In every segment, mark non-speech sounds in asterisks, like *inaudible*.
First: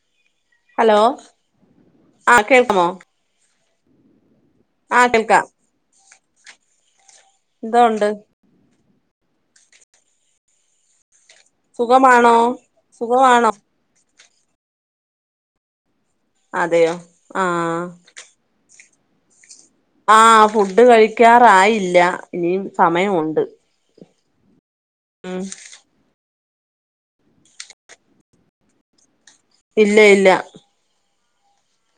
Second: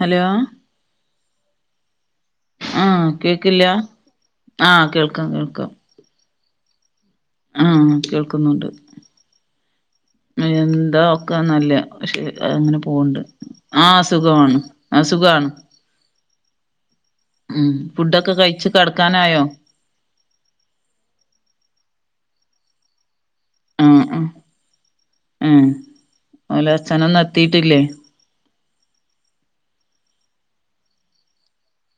Hello hello ആ കേൾക്കുമോ? കേൾക്കില്ല ആ കേൾക്ക്ണ്ട് കേൾക്കാം കേൾക്ക്ണ്ട് ആ എന്തോ ഉണ്ട് കേൾക്കുന്നുണ്ട്. എന്താ *unintelligible* നല്ല പക്ഷെ സുഖമാണോ അങ്ങനെ പോവ്ണ്ട് സുഖമാണോ ആ സുഖമാണ് സുഖാണ് അതെയോ ആ ഉം ഫുഡ് ഒക്കെ കഴിച്ച് കെടക്കാനായോ? ആ ഫുഡ് കഴിക്കാറായില്ല ഇനിയും സമയംമുണ്ട്. *unintelligible* ഏ ഓല അച്ഛനെന്നും എത്തിയിട്ടില്ലോ? ഇല്ല ഇല്ല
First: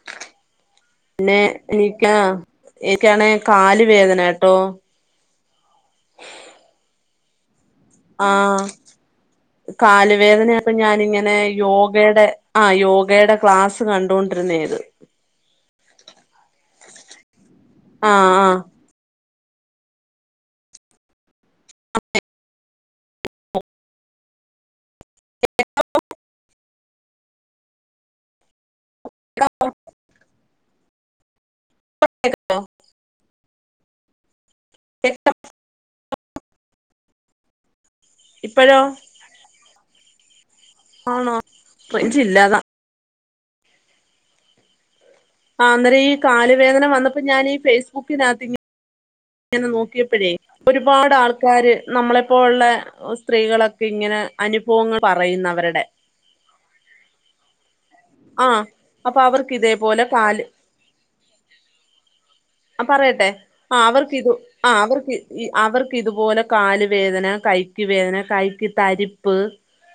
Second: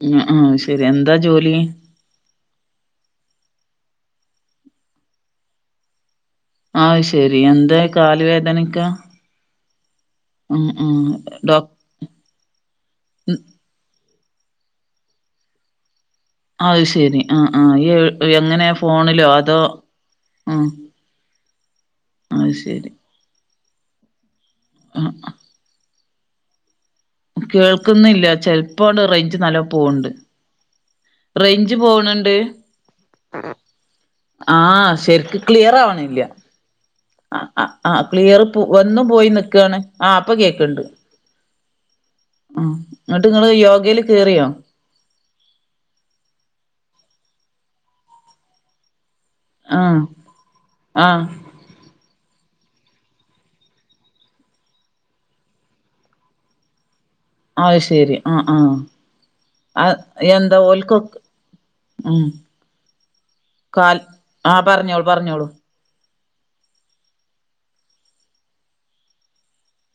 ആ ആഹ് ശരി എന്താ പിന്നെ ജോലി *unintelligible* എനിക്കാണെ കാല് വേദന കേട്ടോ ആഹ് ശരി എന്തോ കാല് വേദനക്കെ കാൽ വേദന ആയപ്പോൾ ഞാൻ ഇങ്ങനെ ഡോ യോഗ ഗേടെ ആ യോഗേടെ ക്ലാസ്സ് കണ്ടോണ്ടിരുന്നായിരുന്നു അത് ശരി ആ ആ ഈ എങ്ങനെ ഫോണിലോ അതോ ഉ അത് ശരി ആ ഹ് കേൾക്കുന്നില്ല ചെിലപ്പോടെ റേഞ്ച് ആ നല്ല പോകുന്നുണ്ട് റേഞ്ച് പോകുന്നുണ്ട്. ആശരിക്കും ക്ലിയർ ആവണില്ല ആ ആ ക്ലിയർ ഇപ്പഴോ വന്നും പോയി നക്കുവയാണ് ആ ഇപ്പം കേൾക്കുന്നുണ്ട്. ആണോ. റേഞ്ചി ഇല്ലാ അതാ എന്നിട്ട് നിങ്ങൾള് യോഗയിൽ കയറിയോ ആ അന്നേരം ഈ കാല വേദന വന്നപ്പോൾ ഞാൻ ഫേസ്ബുക്ക് നിന്ന് ഇങ്ങനെ ആഹ് നോക്കിയപ്പോഴേ ഒരുപാട് ആഹ് ആൾക്കാാര് നമ്മളെപ്പോലുള്ള സ്ത്രീകൾ ഇങന് അനുഭവങ്ങൾ പറയുനവരുടൊ അത് ശെരി ആ അപ്പോൾ അവർക്ക് ഇതേപോലെ കാല് എന്താ ഓൽക്കൊക്കെ ഉം ആ പറയട്ടെ ആ കാൽ അവർക്ക് ഇത് ആഹ് ആ പറഞ്ഞോളൂ അവർക്ക് പറഞ്ഞോളൂ അവർക്ക് ഇതുപോലെ കാാലുവേദന കൈക്ക് വേദന കൈക്ക് തരിപ് ഉപ്പ്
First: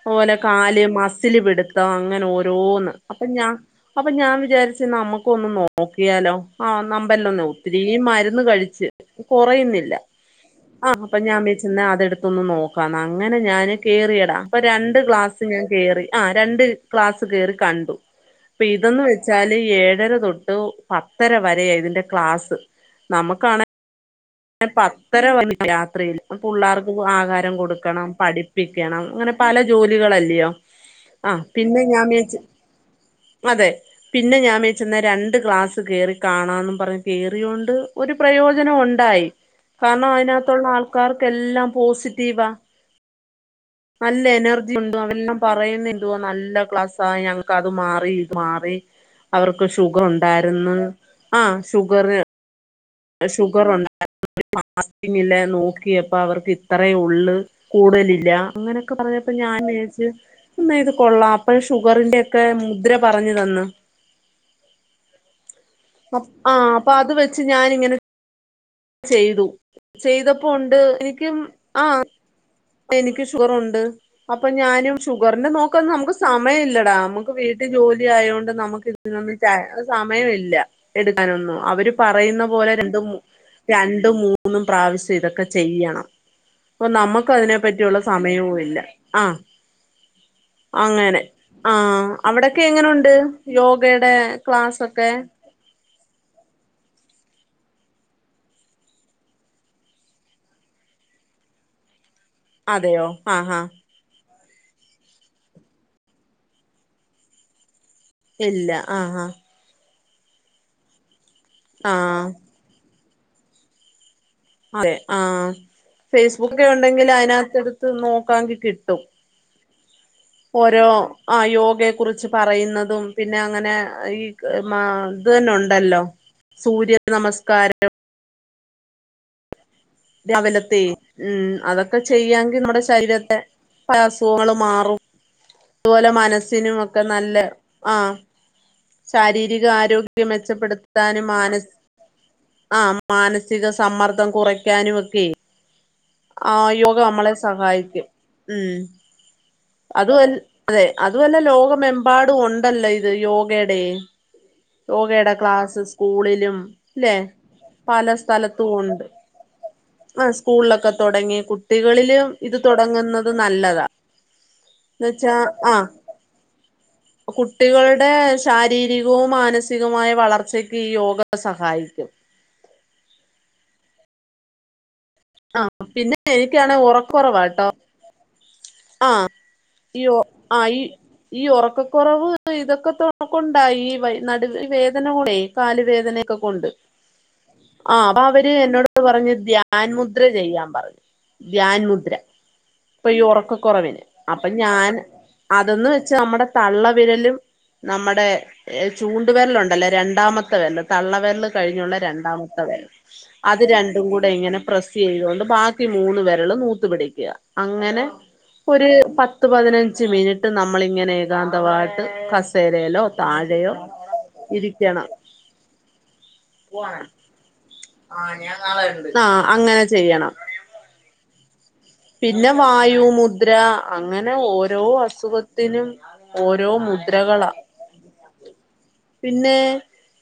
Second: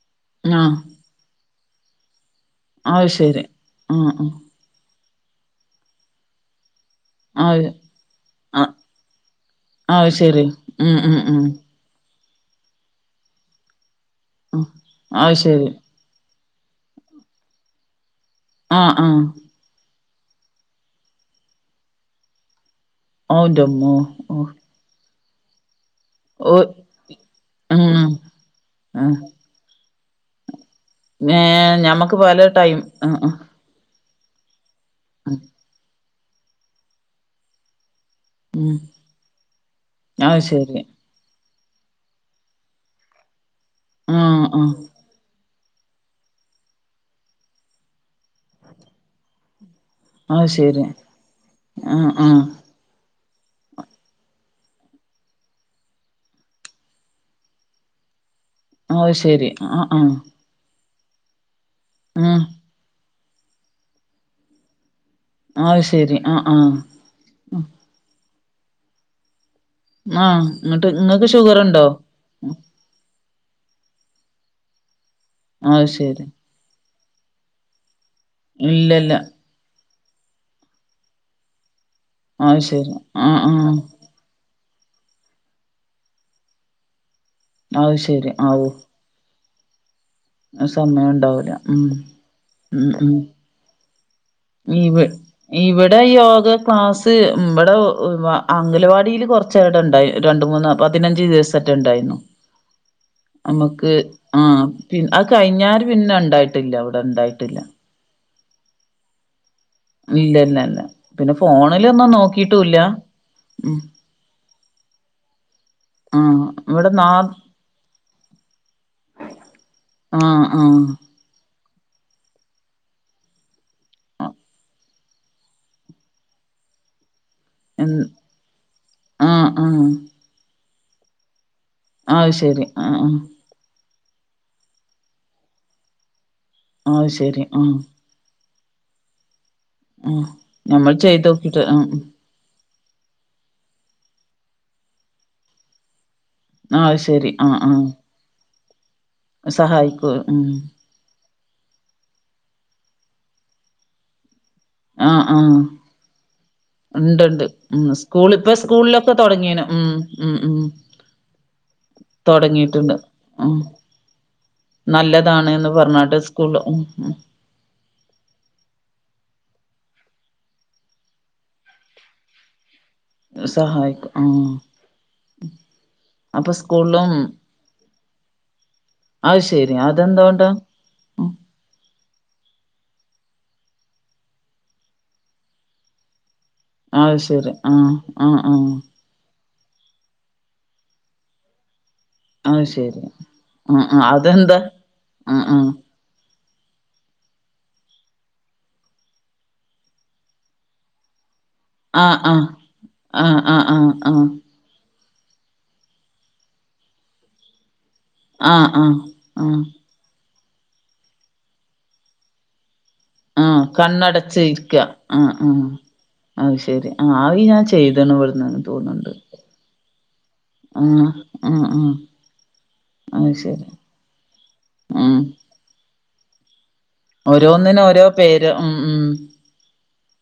അതുപോലെ ആഹ് കാല് മസില് പിടുത്തം അങ്ങനെ ഓരോന്ന് അത് അപ്പം ശരി ഞാൻ അപ്പം ആഹ് ഞാൻ വിചാരിച്ചു നമ്മുക്ക് ഒന്ന് നോക്കിയാലോ ആഹ് നമ്പല്ലാം ഒന്നെ ആഹ് അത് ഒത്തിരി മരുന്ന് കഴിച്ചച്ച് കൊറയുന്നില്ല ആഹ് അത് ശരി ആ ഉം ഉം അപ്പംഞാന്‍ ഉം വിജയിച്ച് അതെടുത്ത് ഞാന് കേറിടാം അപ്പൊ രണ്ട് അത് ഗ്ലാസ് ഞാൻ ശരി കേറി ഇന്ന് നോക്കാവുന്ന അങ്ങനെ ഞാൻ രണ്ട് ഗ്ലാസ് ഒന്ന് കേ കയറിയതാ ആ രണ്ട് ക്ലാസ്സ് കയറി കണ്ടു ഇപ്പൊ ആഹ് ഇതന്ന് ആഹ് വെച്ചാല് ഏഴര തൊട്ട് പത്തര വരെ ഇതിൻറെ ക്ലാസ് ആഔത്മ മോഓ പത്തരവരെരാത്രി ആഹാരം കൊടുക്കണം ഉം പഠിപ്പിക്കണം ഉം അങ്ങനെ പല ജോലികളല്ലയോ ആ ഏ പിന്നെ ഞമ്മക്ക് ഞാൻവിച്ച് പല ടൈം ആ ആ അതെ പിന്നെ ഞാൻ വേച്ച് രണ്ട് ഉം ഗ്ലാസ് കറി കാണാംന്ന് പറഞ്ഞു കയിറൊണ്ട് ഒരു പ്രയോജനം ഉം. ഉണ്ടായി കാരണം അത് അതിനകത്തുള്ള ശരി ആൾക്കാർക്ക്ല്ലാം പോസിറ്റ റ്റീവ് ആ നല്ല ആ എനർജി ഉണ്ട് അവെല്ലാം പറയുന്നുണ്ട് നല്ല ക്ലാസ്സ ഞങ്ങക്ക്ത് മാറി മാറി അവർക്ക് ഷുഗർ അത് ഉണ്ടായിരുന്നു ശരി ആ ആ ഷുഗർ ആ ഷുഗർണ്ടയിയുനു മാങ്ങില നോക്കിയപ്പോ അവർക്ക് ഇത്ര ഉള്ള് കൂടുതലില്ല അങ്ങനൊക്കെ അത് പറഞ്ഞപ്പോ ശരി ഞാൻ ആ ആ ചച്ച് ഇ ഇത് കൊള്ളാം അപ്പൊ ഷുഗറിന്റെ ഉം ഒക്കെ മുദ്ര പറഞ്ഞു തന്ന് ആഹ് ആ് അപ്പൊ അത് വെച്ച് ഞാനി ഇങ്ങനെ ചെയ്തു ആ ചെയ്തപ്പോ ഉണ്ട് ഇങ്ങട്ട് ഇങ്ങക്ക് എനിക്കും ഷുഗറുണ്ടോ ആ എനിക്ക് ഷുഗറുണ്ട് അപ്പൊ ഞാനും ഷുഗറിന്റെ നോക്ക അത് നമുക്ക് ശരി സമയമല്ലടാ നമുക്ക് വീട്ടിൽ ജോലി ആയതുകൊണ്ട് നമുക്ക് ഇല്ലല്ല ഇതിന സമയമില്ല എടുക്കാനൊന്നും അവര് പറയുന്ന അത് പോലെ ശരി രണ്ട ആ ആ രണ്ടും മൂന്നും പ്രാവശ്യം ഇതൊക്കെ ചെയ്യണം അപ്പൊ നമുക്ക് അതിനെ അത് പറ്റിയുള്ള ശരി സമയവും ആവൂ ഇല്ല ആ സമയം അങ്ങനെ ഉണ്ടാവൂല ഉം ആഹ അവിടെൊക്കെ എങ്ങനെുണ്ട് യോഗയുടെ ഇ ക്ലാസ്സൊക്കെ ഇവിടെ യോഗ ക്ലാസ് ഇവിടെ അംഗലവാടിൽ കുറച്ച് ചട ഉണ്ടായി രണ്ട മൂന്ന പതിനഞ്ച് ദിവസട്ട ഉണ്ടായിരുന്നു അതെയോ ആഹാ നമക്ക് ആ പി ആ കഴിഞ്ഞാർ പിന്നെ ഉണ്ടായിട്ടില്ല അവിടെ ഉണ്ടായിട്ടില്ല ഇല്ല ആഹ് ആഹ് ഇല്ലല്ലല്ല പിന്നെ ഫോണിലൊന്നും ആഹ് നോക്കിട്ടല്ല ഉ അതെ ആഹ് ഫേസ്ബുക്കിൽ ഇവിടെ നാ കേറുന്നുണ്ടങ്കിൽ അതിനക്കാതെടുത്ത് നോക്കാങ്കിൽ കിട്ടും ആ ആ ഓരോ ആഹ് യോഗയെ കുറിച്ച് പറയുന്നതും പിന്നെ അങ്ങനെ ഈ മ ഇത് തന്നെ ഉണ്ടല്ലോ സൂര്യ നമസ്കാരം ഉം ആഹ് ആഹ് രാവിലത്തെ ഉം അതൊക്കെ അത് ചെയ്യാമെങ്കിൽ ശരി നമ്മുടെ ആ ആ ശരീരത്തെ പല അസുഖങ്ങൾ മാറും അതുപോലെ മനസ്സിനും ഒക്കെ അത് നല്ല ശരി ആ ആഹ് ശാരീരിക ആ ആരോഖ്യം ഞമ്മൾ മെച്ചപ്പെടുത്താനും ചെയ്തോക്കിട്ട് മനസ് ആ ആഹ് മാനസിക സമ്മർദ്ദം കുറയ്ക്കാനുമൊക്കെ ആ യോഗ അത് ശരി നമ്മളെ ആ ആ സഹായിക്കും ഉം സഹായിക്കൂ അത് ഒരു ഉം തെ അതുമല്ല ലോകമെമ്പാടും ഉണ്ടല്ലോ ഇത് യോഗടെ ഉ ആഹ് ആഹ് സ്കൂളിലും ല്ലെ ഉണ്ട്ണ്ട് ഉം പല സ്കൂള് ഇപ്പൊ സ്കൂളിലൊക്കെ തുടങ്ങിണ് ഉം ആഹ് ഉം ഉം സ്കൂളിലൊക്കെ തൊടങ്ങി കുട്ടികളിലും ഇത് തുടങ്ങിയിട്ടുണ്ട് തുടങ്ങുന്നത് നല്ലതാ എന്ന് വെച്ചാ നല്ലതാണ് ആ പറഞ്ഞാട്ട് സ്കൂൾ ഉം ഉം കുട്ടികളുടെ ശാരീരികവും മാനസികവുമായ വളർച്ചക്ക് യോഗ സഹായിക്കും സഹായിക്കും ആഹ് ആഹ് പിന്നെ അപ്പൊ എനിക്കാണേ സ്കൂളിലും ഉറക്കുറവട്ടോ ആഹ് അത് ശരി യോ അതെന്തോണ്ടാ ആയി ഈ ഉറക്കക്കുറവ് ഇതൊക്കെ കൊണ്ടായി ഈ വ നടു വേ വേദന കൂടെ കാലുവേദനയൊക്കെ കൊണ്ട് ആയിശേരി ആഹ് ആഹ് ആഹ് ഇത് പറഞ്ഞ് ധ്യാൻമുദ്ര ചെയ്യാൻ പറഞ്ഞ് ധ്യാൻമുദ്ര ആയുശേരി ഇപ്പൊ ഈ ഉറക്കകുറവേ അപ്പൊ ഞാന് ആഹ് അതൊന്നുവെച്ച നമ്മുടെ തള്ളവിരലും നമ്മടെ ചൂടുവരലുണ്ടല്ലോ രണ്ടാമത്തെ വെള്ള് തള്ളവരല് കഴിഞ്ഞുള്ള ആഹ് ആഹ് രണ്ടാമത്തെതെ ആഹ് അത് ആഹ് ആഹ് രണ്ടും ആഹ് കൂടെ ഇങ്ങനെ പ്രസ് ചെയ്തോണ്ട് ബാക്കി മൂന്ന് വെരളും നൂത്തു പിടിക്യാ അങ്ങനെ ആഹ് ആഹ് ഒര് ആഹ് പത്ത് ആഹ് പതിനഞ്ച് മിനിറ്റ് നമ്മളിങ്ങനെ ഏകാന്തമായിട്ട് കസേരയിലോ ആഹ് താഴെയോ കണ്ണടച്ച് ഇരിക്ക ഇരിക്കണം ആഹ് ആ അത് ശെരി ആ പോവാണ് അത് ഞാന് ചെ ചെയ്തൊന്നു ആ ഞാൻ ഇവിടെന്ന് നാളെ ഉണ്ട് തോന്നുന്നുണ്ട് ആ അങ്ങനെ ചെയ്യണം ആ ആഹ് ആഹ് പിന്നെ വായു അത് മുദ്ര ശരി അങ്ങനെ ഓരോ ഉം അസുഖത്തിനും ഓരോ മു ഓരോന്നിനും ഓരോ പേര് ഉം ഉം പിന്നെ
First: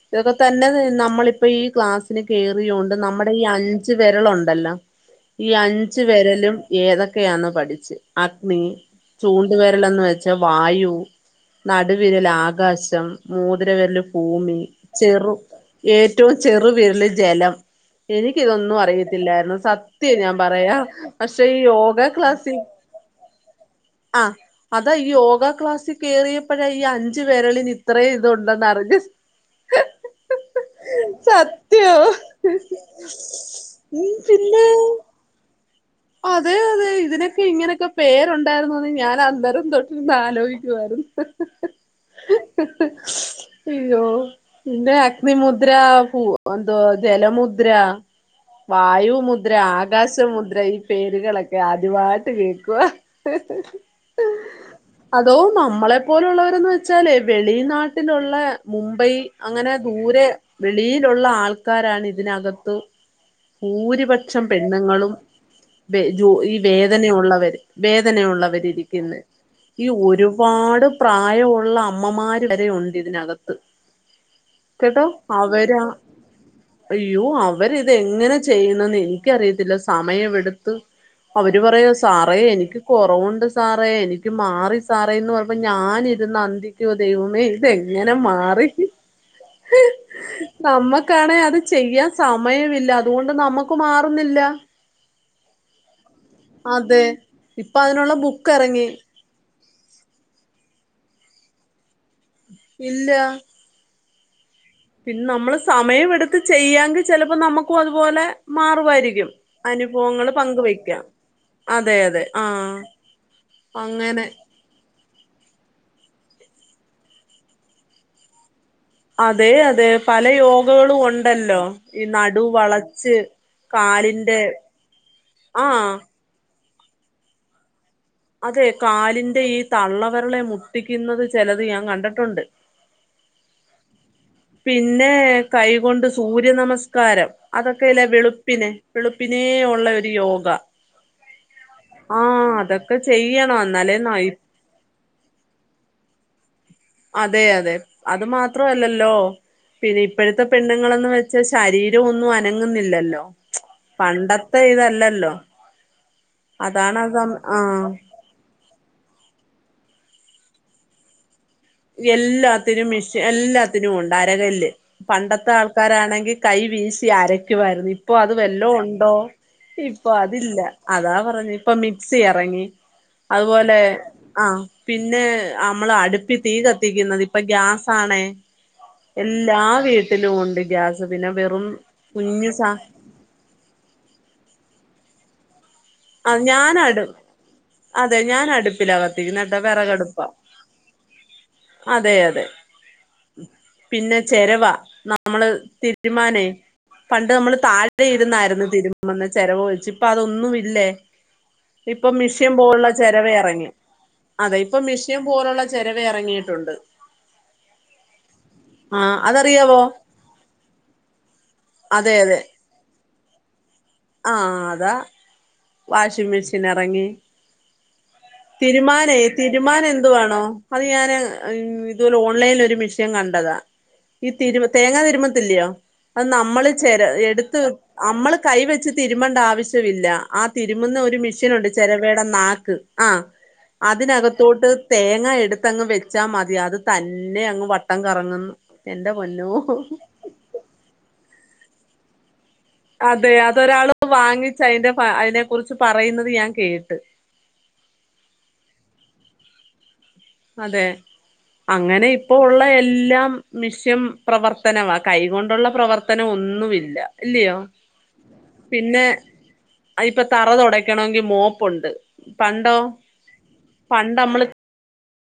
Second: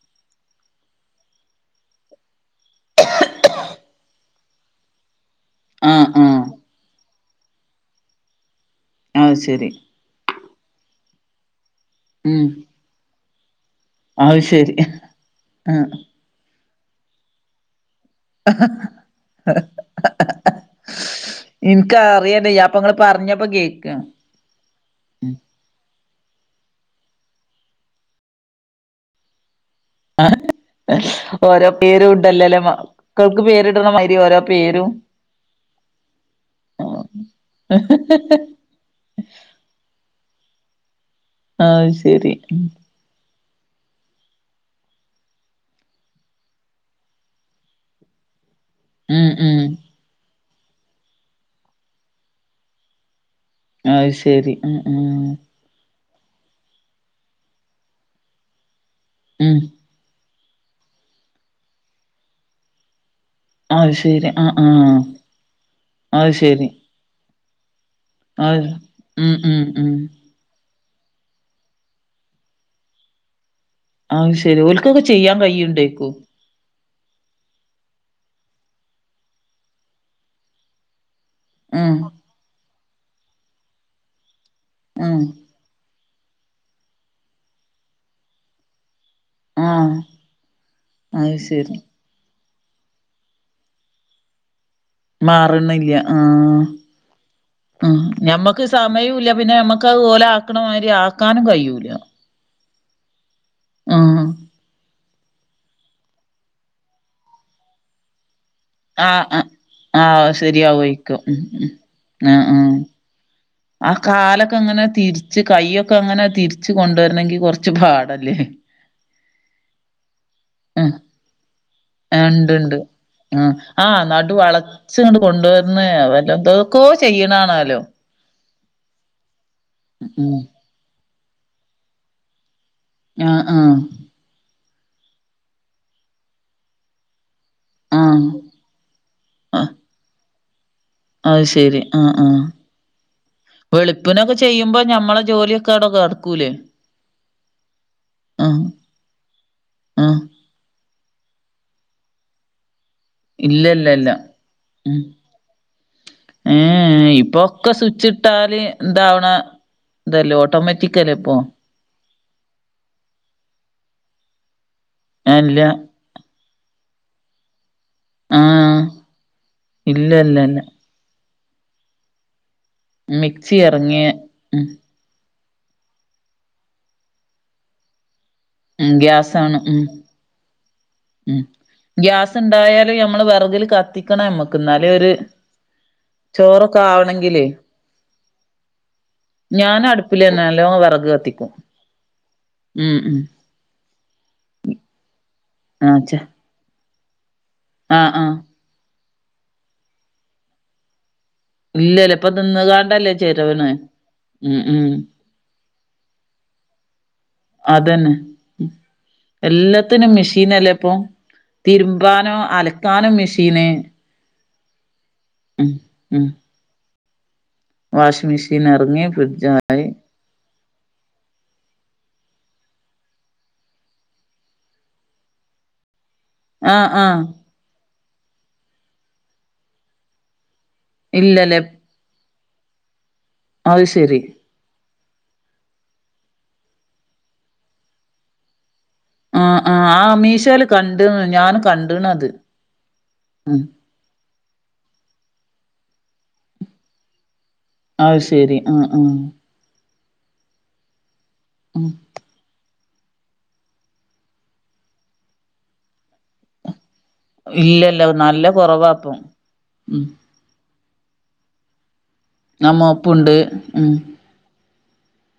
ഇതൊക്കെതെന്നെ നമ്മളിപ്പോ ഈ ക്ലാസ്സ് ന് കേറിയൊണ്ട് നമ്മുടെ ഈ അഞ്ച് വിരലുണ്ടല്ലോ ഈ അഞ്ച് ആഹ് ആഹ് വിരലും ഏതൊക്കെയാന്ന് പഠിച്ച് അഗ്നി അത് ശരി ചൂണ്ടുവിരലെന്ന് വെച്ചാ വായു. നടുവിരൽ ഉം ആകാശം മോതിരവിരൽ അത് ഭൂമി ശരി ചെറു ആഹ് ഏറ്റ ഏറ്റവും ചെറുവിരല് ജലം. എനിക്കിതൊന്നും അറിയത്തില്ലായിരുന്നു സത്യം ഞാൻ പറയാം പഷ് ഇൻക്ക് അറിയത് അപ്പോ ങഇങ്ങള് പറഞ്ഞപ്പോ കേക്കാണ് ആഹ് അതാ ഈ യോഗ ക്ലാസിൽ കേറിയപോയല്ലേ ഈ അഞ്ചു വിരലിന് ഇത്രയും ഇതുണ്ടെന്ന് അറിഞ്ഞത്. സ ആഹ് ഓരോ സത്യം പേര് ഉണ്ടല്ലല്ലെ മ മക്കൾക്ക് പേരുട്ണാ ഉം മാരി ഓരോ പിന്നെ പേരും. അതെ അതെ ഇതിനൊക്കെ ഇങ്ങനൊക്കെ പേരുണ്ടായിരുന്നുന്ന് ഞാൻ അന്നേരം തൊട്ടന്ന് അലോയിക്കായിരുന്നു ആയിശേരി സ് ഇയോ പിന്നെ അഗ്നിമുദ്ര പു എന്തോ ജലമുദ്ര. ഉം വായുമുദ്ര ഉം ആകാശമുദ്ര ഈ പേരുകളൊക്കെ ആദ്യവായിട്ട് കേൾക്കുവാ. ഹ് ഹ് ഹ്. അത്ശരി ഉം ഉം നമ്മളെ പോലുള്ളവരന്ന് വെച്ചാലെ വെളി നാട്ടിലുള്ള മുംബൈ ഉം അങ്ങനെ ദൂരെ വെളിയിലുള്ള ആൾക്കാരാണ് ഇതിനകത്ത് അത് ശരി ഭൂരിപക്ഷം ആഹ് ആഹ് പെണ്ണുങ്ങളും ജോ അത് ഈ ശരി വേദനയുള്ളവര് വേദനയ അത് ഉുള്ളവരിരിക്കുന്നേ ഉം ഉം ഈ ഉം ഒരു പാട് പ്രായമുള്ള അമ്മമാര് വരെഉണ്ട് ഇതിനകത്ത് അയിശരി ഓൽക്കൊക്കെ കേട്ടോ ചെയ്യാൻ അവരാ കയ്യുണ്ടേരിക്കും അയ്യോ അവരിതെങ്ങനെ ചെയ്യുന്നന്ന് എനിക്കറിയത്തില്ല സമയമെടുത്ത് അവര് പറയാ ഉം സാറേ എനിക്ക് കൊറവുണ്ട് സാറേ എനിക്ക് എനിക്ക് മാറി ഉം സാറേന്ന് പറയുമ്പോ ഞാനിരുന്ന അന്തിക്കാ ദൈവമേ ഇതെങ്ങനെ മാറി ആഹ് നമ്മക്കാണെ അത് ചെയ്യാം സമയമില്ല അതുകൊണ്ട് നമുക്ക് മാറുന്നില്ല മാറണില്ല ആഹ് അതെ ഇപ്പൊ ഉം അതിനുള്ള ബുക്ക് ഞമ്മക്ക് എറങ്ങി സമയില്ല പിന്നെമ്മക്ക് ക്ക് അതുപോലെ ആക്കണമാതിരി ആക്കാനും കഴിയൂല ഇല്ലാ ആഹ് പിന്നെ നമ്മള് സമയമെടുത്ത് ചെയ്യാങ്കി ചിലപ്പോ നമ്മുക്കും അതുപോലെ ആഹ് മാറുവായിരിക്കും ആഹ് അനുഭവങ്ങൾ ആഹ് പങ്ക് വെക്കാം ശരിയാവോയ്ക്കും ഉം ഉം അതെ അതെ ആഹ് അങ്ങനെ കാലൊക്കെങ്ങനെ തിരിച്ച് കയ്യൊക്കെങ്ങനെ തിരിച്ച് കൊണ്ടുവരണങ്കി കുറച്ച് പാടല്ലേ അതെ അതെ പല ഉം യോഗകളും ഉണ്ടല്ലോ ഈ ആഹ് നടു ഉണ്ട് ഇണ്ട് വളച്ച് ആഹ് ആ നടു കാലിന്റെ വളച്ച് ഇങ്ങ്ട്ട് കൊണ്ടുവന്നെ ആഹ് എന്തൊക്കോ ചെയ്യണാണാലോ അതെ കാലിന്റെ ഈ തള്ളവെരളെ ഉം മുട്ടിക്കുന്നത് ചിലത് ഞാൻ കണ്ടിട്ടുണ്ട്. ആഹ് ആഹ് പിന്നെ കൈകൊണ്ട് സൂര്യ നമസ്കാരം അതൊക്കെ ഇല്ലേ ആഹ് വെളുപ്പിനെ വെളുപ്പിനേ ആഹ് ഒള്ള ഒരു യോഗ അത് ശെരി ആഹ് ആഹ് അതൊക്കെ ചെയ്യണം എന്നാലേ നയി വെളുപ്പിനൊക്കെ ചെയ്യുമ്പോ ഞമ്മളെ ജോലിയെ ക്കവിടെ കേടക്കുല്ലേ അതെ അതെ അത് മാത്രല്ലല്ലോ പിന്നെ ആഹ് ഇപ്പോഴത്തെ പെണ്ണുങ്ങളെന്ന് വെച്ചാൽ ശരീരം ഒന്നും അനങ്ങുന്നില്ലല്ലോ ഇല്ലല്ല ല്ല പണ്ടത്തെ ഉം ഇതല്ലല്ലോ അതാണ് ഏഹ് ആ ഇപ്പൊക്കെ ആഹ് സ്വിച്ച് ട്ടാല് എന്താവണ ഇതല്ലെ ഓട്ടോമാറ്റിക്ക അല്ലേ ഇപ്പൊ എല്ലാത്തിനും മിഷ എല്ലാത്തിനും ഉണ്ട് അരകല്ല് പണ്ടത്തെ അല്ല ആൾക്കാരാണെങ്കി കൈ വീസി അരക്കുവാരുന്നു ഇപ്പൊ അത് വെല്ലോ ആഹ് ഉണ്ടോ ഇപ്പൊ ഇല്ല ഇല്ല അതില്ല ഇല്ല അതാ പറഞ്ഞേ ഇപ്പൊ മിക്സി ഇറങ്ങി മിക്സി അതുപോലെ എറങ്ങിയ ആഹ് ഉം പിന്നെ നമ്മള് അടുപ്പി തീ കത്തിക്കുന്നത് ഇപ്പൊ ഗ്യാസാണേ ഉം ഗ്യാസാണ് എല്ലാ ഉം വീട്ടിലും ഉണ്ട് ഗ്യാസ് പിന്നെ വെറും കുഞ്ഞ് സ നമ്മള് വിറകിൽ കത്തിക്കണം നമ്മക്ക് എന്നല് ഒരു ആഹ് ചോറൊക്കെ ഞാനടു ആവണെങ്കിലെ അതെ ഞാൻ അടുപ്പിലാ കത്തിക്കുന്ന കേട്ടാ വിറകടുപ്പാ അടുപ്പിലെന്നെ നല്ലോം വെറക് കത്തിക്കും അതെ അതെ ഉം ഉം പിന്നെ ചെരവ നമ്മള് ആ ച്ചെ തിരുമാനേ പണ്ട് നമ്മൾ താഴെ ആഹ് ആഹ് ഇരുന്നായിരുന്നു തിരുമന്ന് ചെരവ് വഴിച്ചച്ച് ഇപ്പ അതൊന്നുമില്ലേ ഇപ്പൊ ഇല്ലല്ല മിഷ്യൻ പോലുള്ള നിന്ന്കാണ്ടല്ലേ ചിരവ ഇറങ്ങി ചെരവ്ണ് അതെ ഉം ഇപ്പൊ ഉം മിഷ്യൻ പോലുള്ള ചിരവ ഇറങ്ങിയിട്ടുണ്ട് അതന്നെ ആഹ് അതറിയാവോ എല്ലാത്തിനും മെഷീൻ അല്ലേ ഇപ്പൊ അതെ തിരുമ്പാനോ അതെ അലക്കാനോ മെഷീന് ആഹ് അതാ ഉം ഉം വാഷിങ് മെഷീൻ ഇറങ്ങി വാഷിംഗ് മെഷീൻ എറങ്ങി തിരുമാനേ ഫ്രിഡ്ജായി തിരുമാനെന്തുവാേണോ അത് ഞാന് ഇതുപോലെ ഓൺലൈനൽ ഒരു മിഷ്യൻ കണ്ടതാ ഈ തിരുമ തേങ്ങാ തിരുമ്പത്തില്ലയോ അത് നമ്മള് ആഹ് ചെര ആഹ് എടുത്ത് നമ്മള് കൈ വെച്ച് തിരുമണ്ട ആവശ്യമില്ല ആ തിരുമുന്ന ഒരു ഇല്ലല്ലേ മിഷീൻുണ്ട് ചിരവേയുടെ നാക്ക് ആ അത് ശെരി അതിനകത്തോട്ട് തേങ്ങ എടുത്ത്ങ്ങ് വെച്ചാൽ മതി അത് തന്നെ അങ്ങ് വട്ടം കറങ്ങുന്നു എന്റെ പൊന്നോ ആഹ് ആഹ് ആ മീഷോൽ കണ്ട് ഞാന് കണ്ട്ണത് അതെ ഉം അതൊരാള് വാങ്ങിച്ച് അതിന്റെ ഫ അതിനെ കുുറിച്ച് പറയുന്നത് ഞാൻ കേട്ട് അത് ശരി ആഹ് ആഹ് അതെ ഉം അങ്ങനെ ഇപ്പൊ ഉള്ള എല്ലാം മിഷ്യം പ്രവർത്തനമാ കൈകൊണ്ടുള്ള പ്രവർത്തനം ഒന്നുമില്ല ഇല്ലയോ ഇല്ലല്ല നല്ല പിന്നെ കൊറവാപ്പം അ ഉം ഇപ്പൊ തറ തുടക്കണമെങ്കിൽ മോപ്പുണ്ട് ആ പണ്ടോ മോപ്പുണ്ട് ഉം പണ്ട് അമ്മള്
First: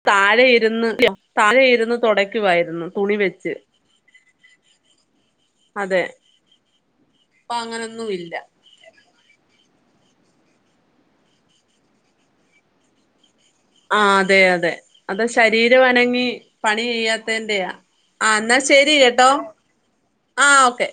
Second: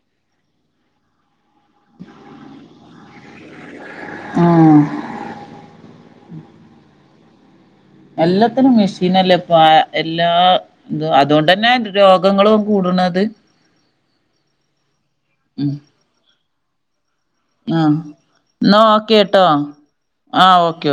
താഴെയിരുന്ന് താഴയിരുന്ന് തുൊടയ്ക്കുവായിരുന്നു തുണി വെച്ച് ആഹ് അതെ പ്പ അങ്ങനൊ എല്ലാത്തിനും മി പിന്നല്ലേ ഇപ്പൊ എല്ലാ എന്തുവാ അതുകൊണ്ടന്നെ രോഗങ്ങളും കൂടണത് ആഹ് അതെ അതെ അത ഉം ശരീരം അനങ്ങി പണി ചെയ്യാ തേന്റെയാ ആഹ് ആ എന്നാൽ എന്നാ ശരി ഓക്കെ കേട്ടോ ട്ടോ ആ ഓക്കെ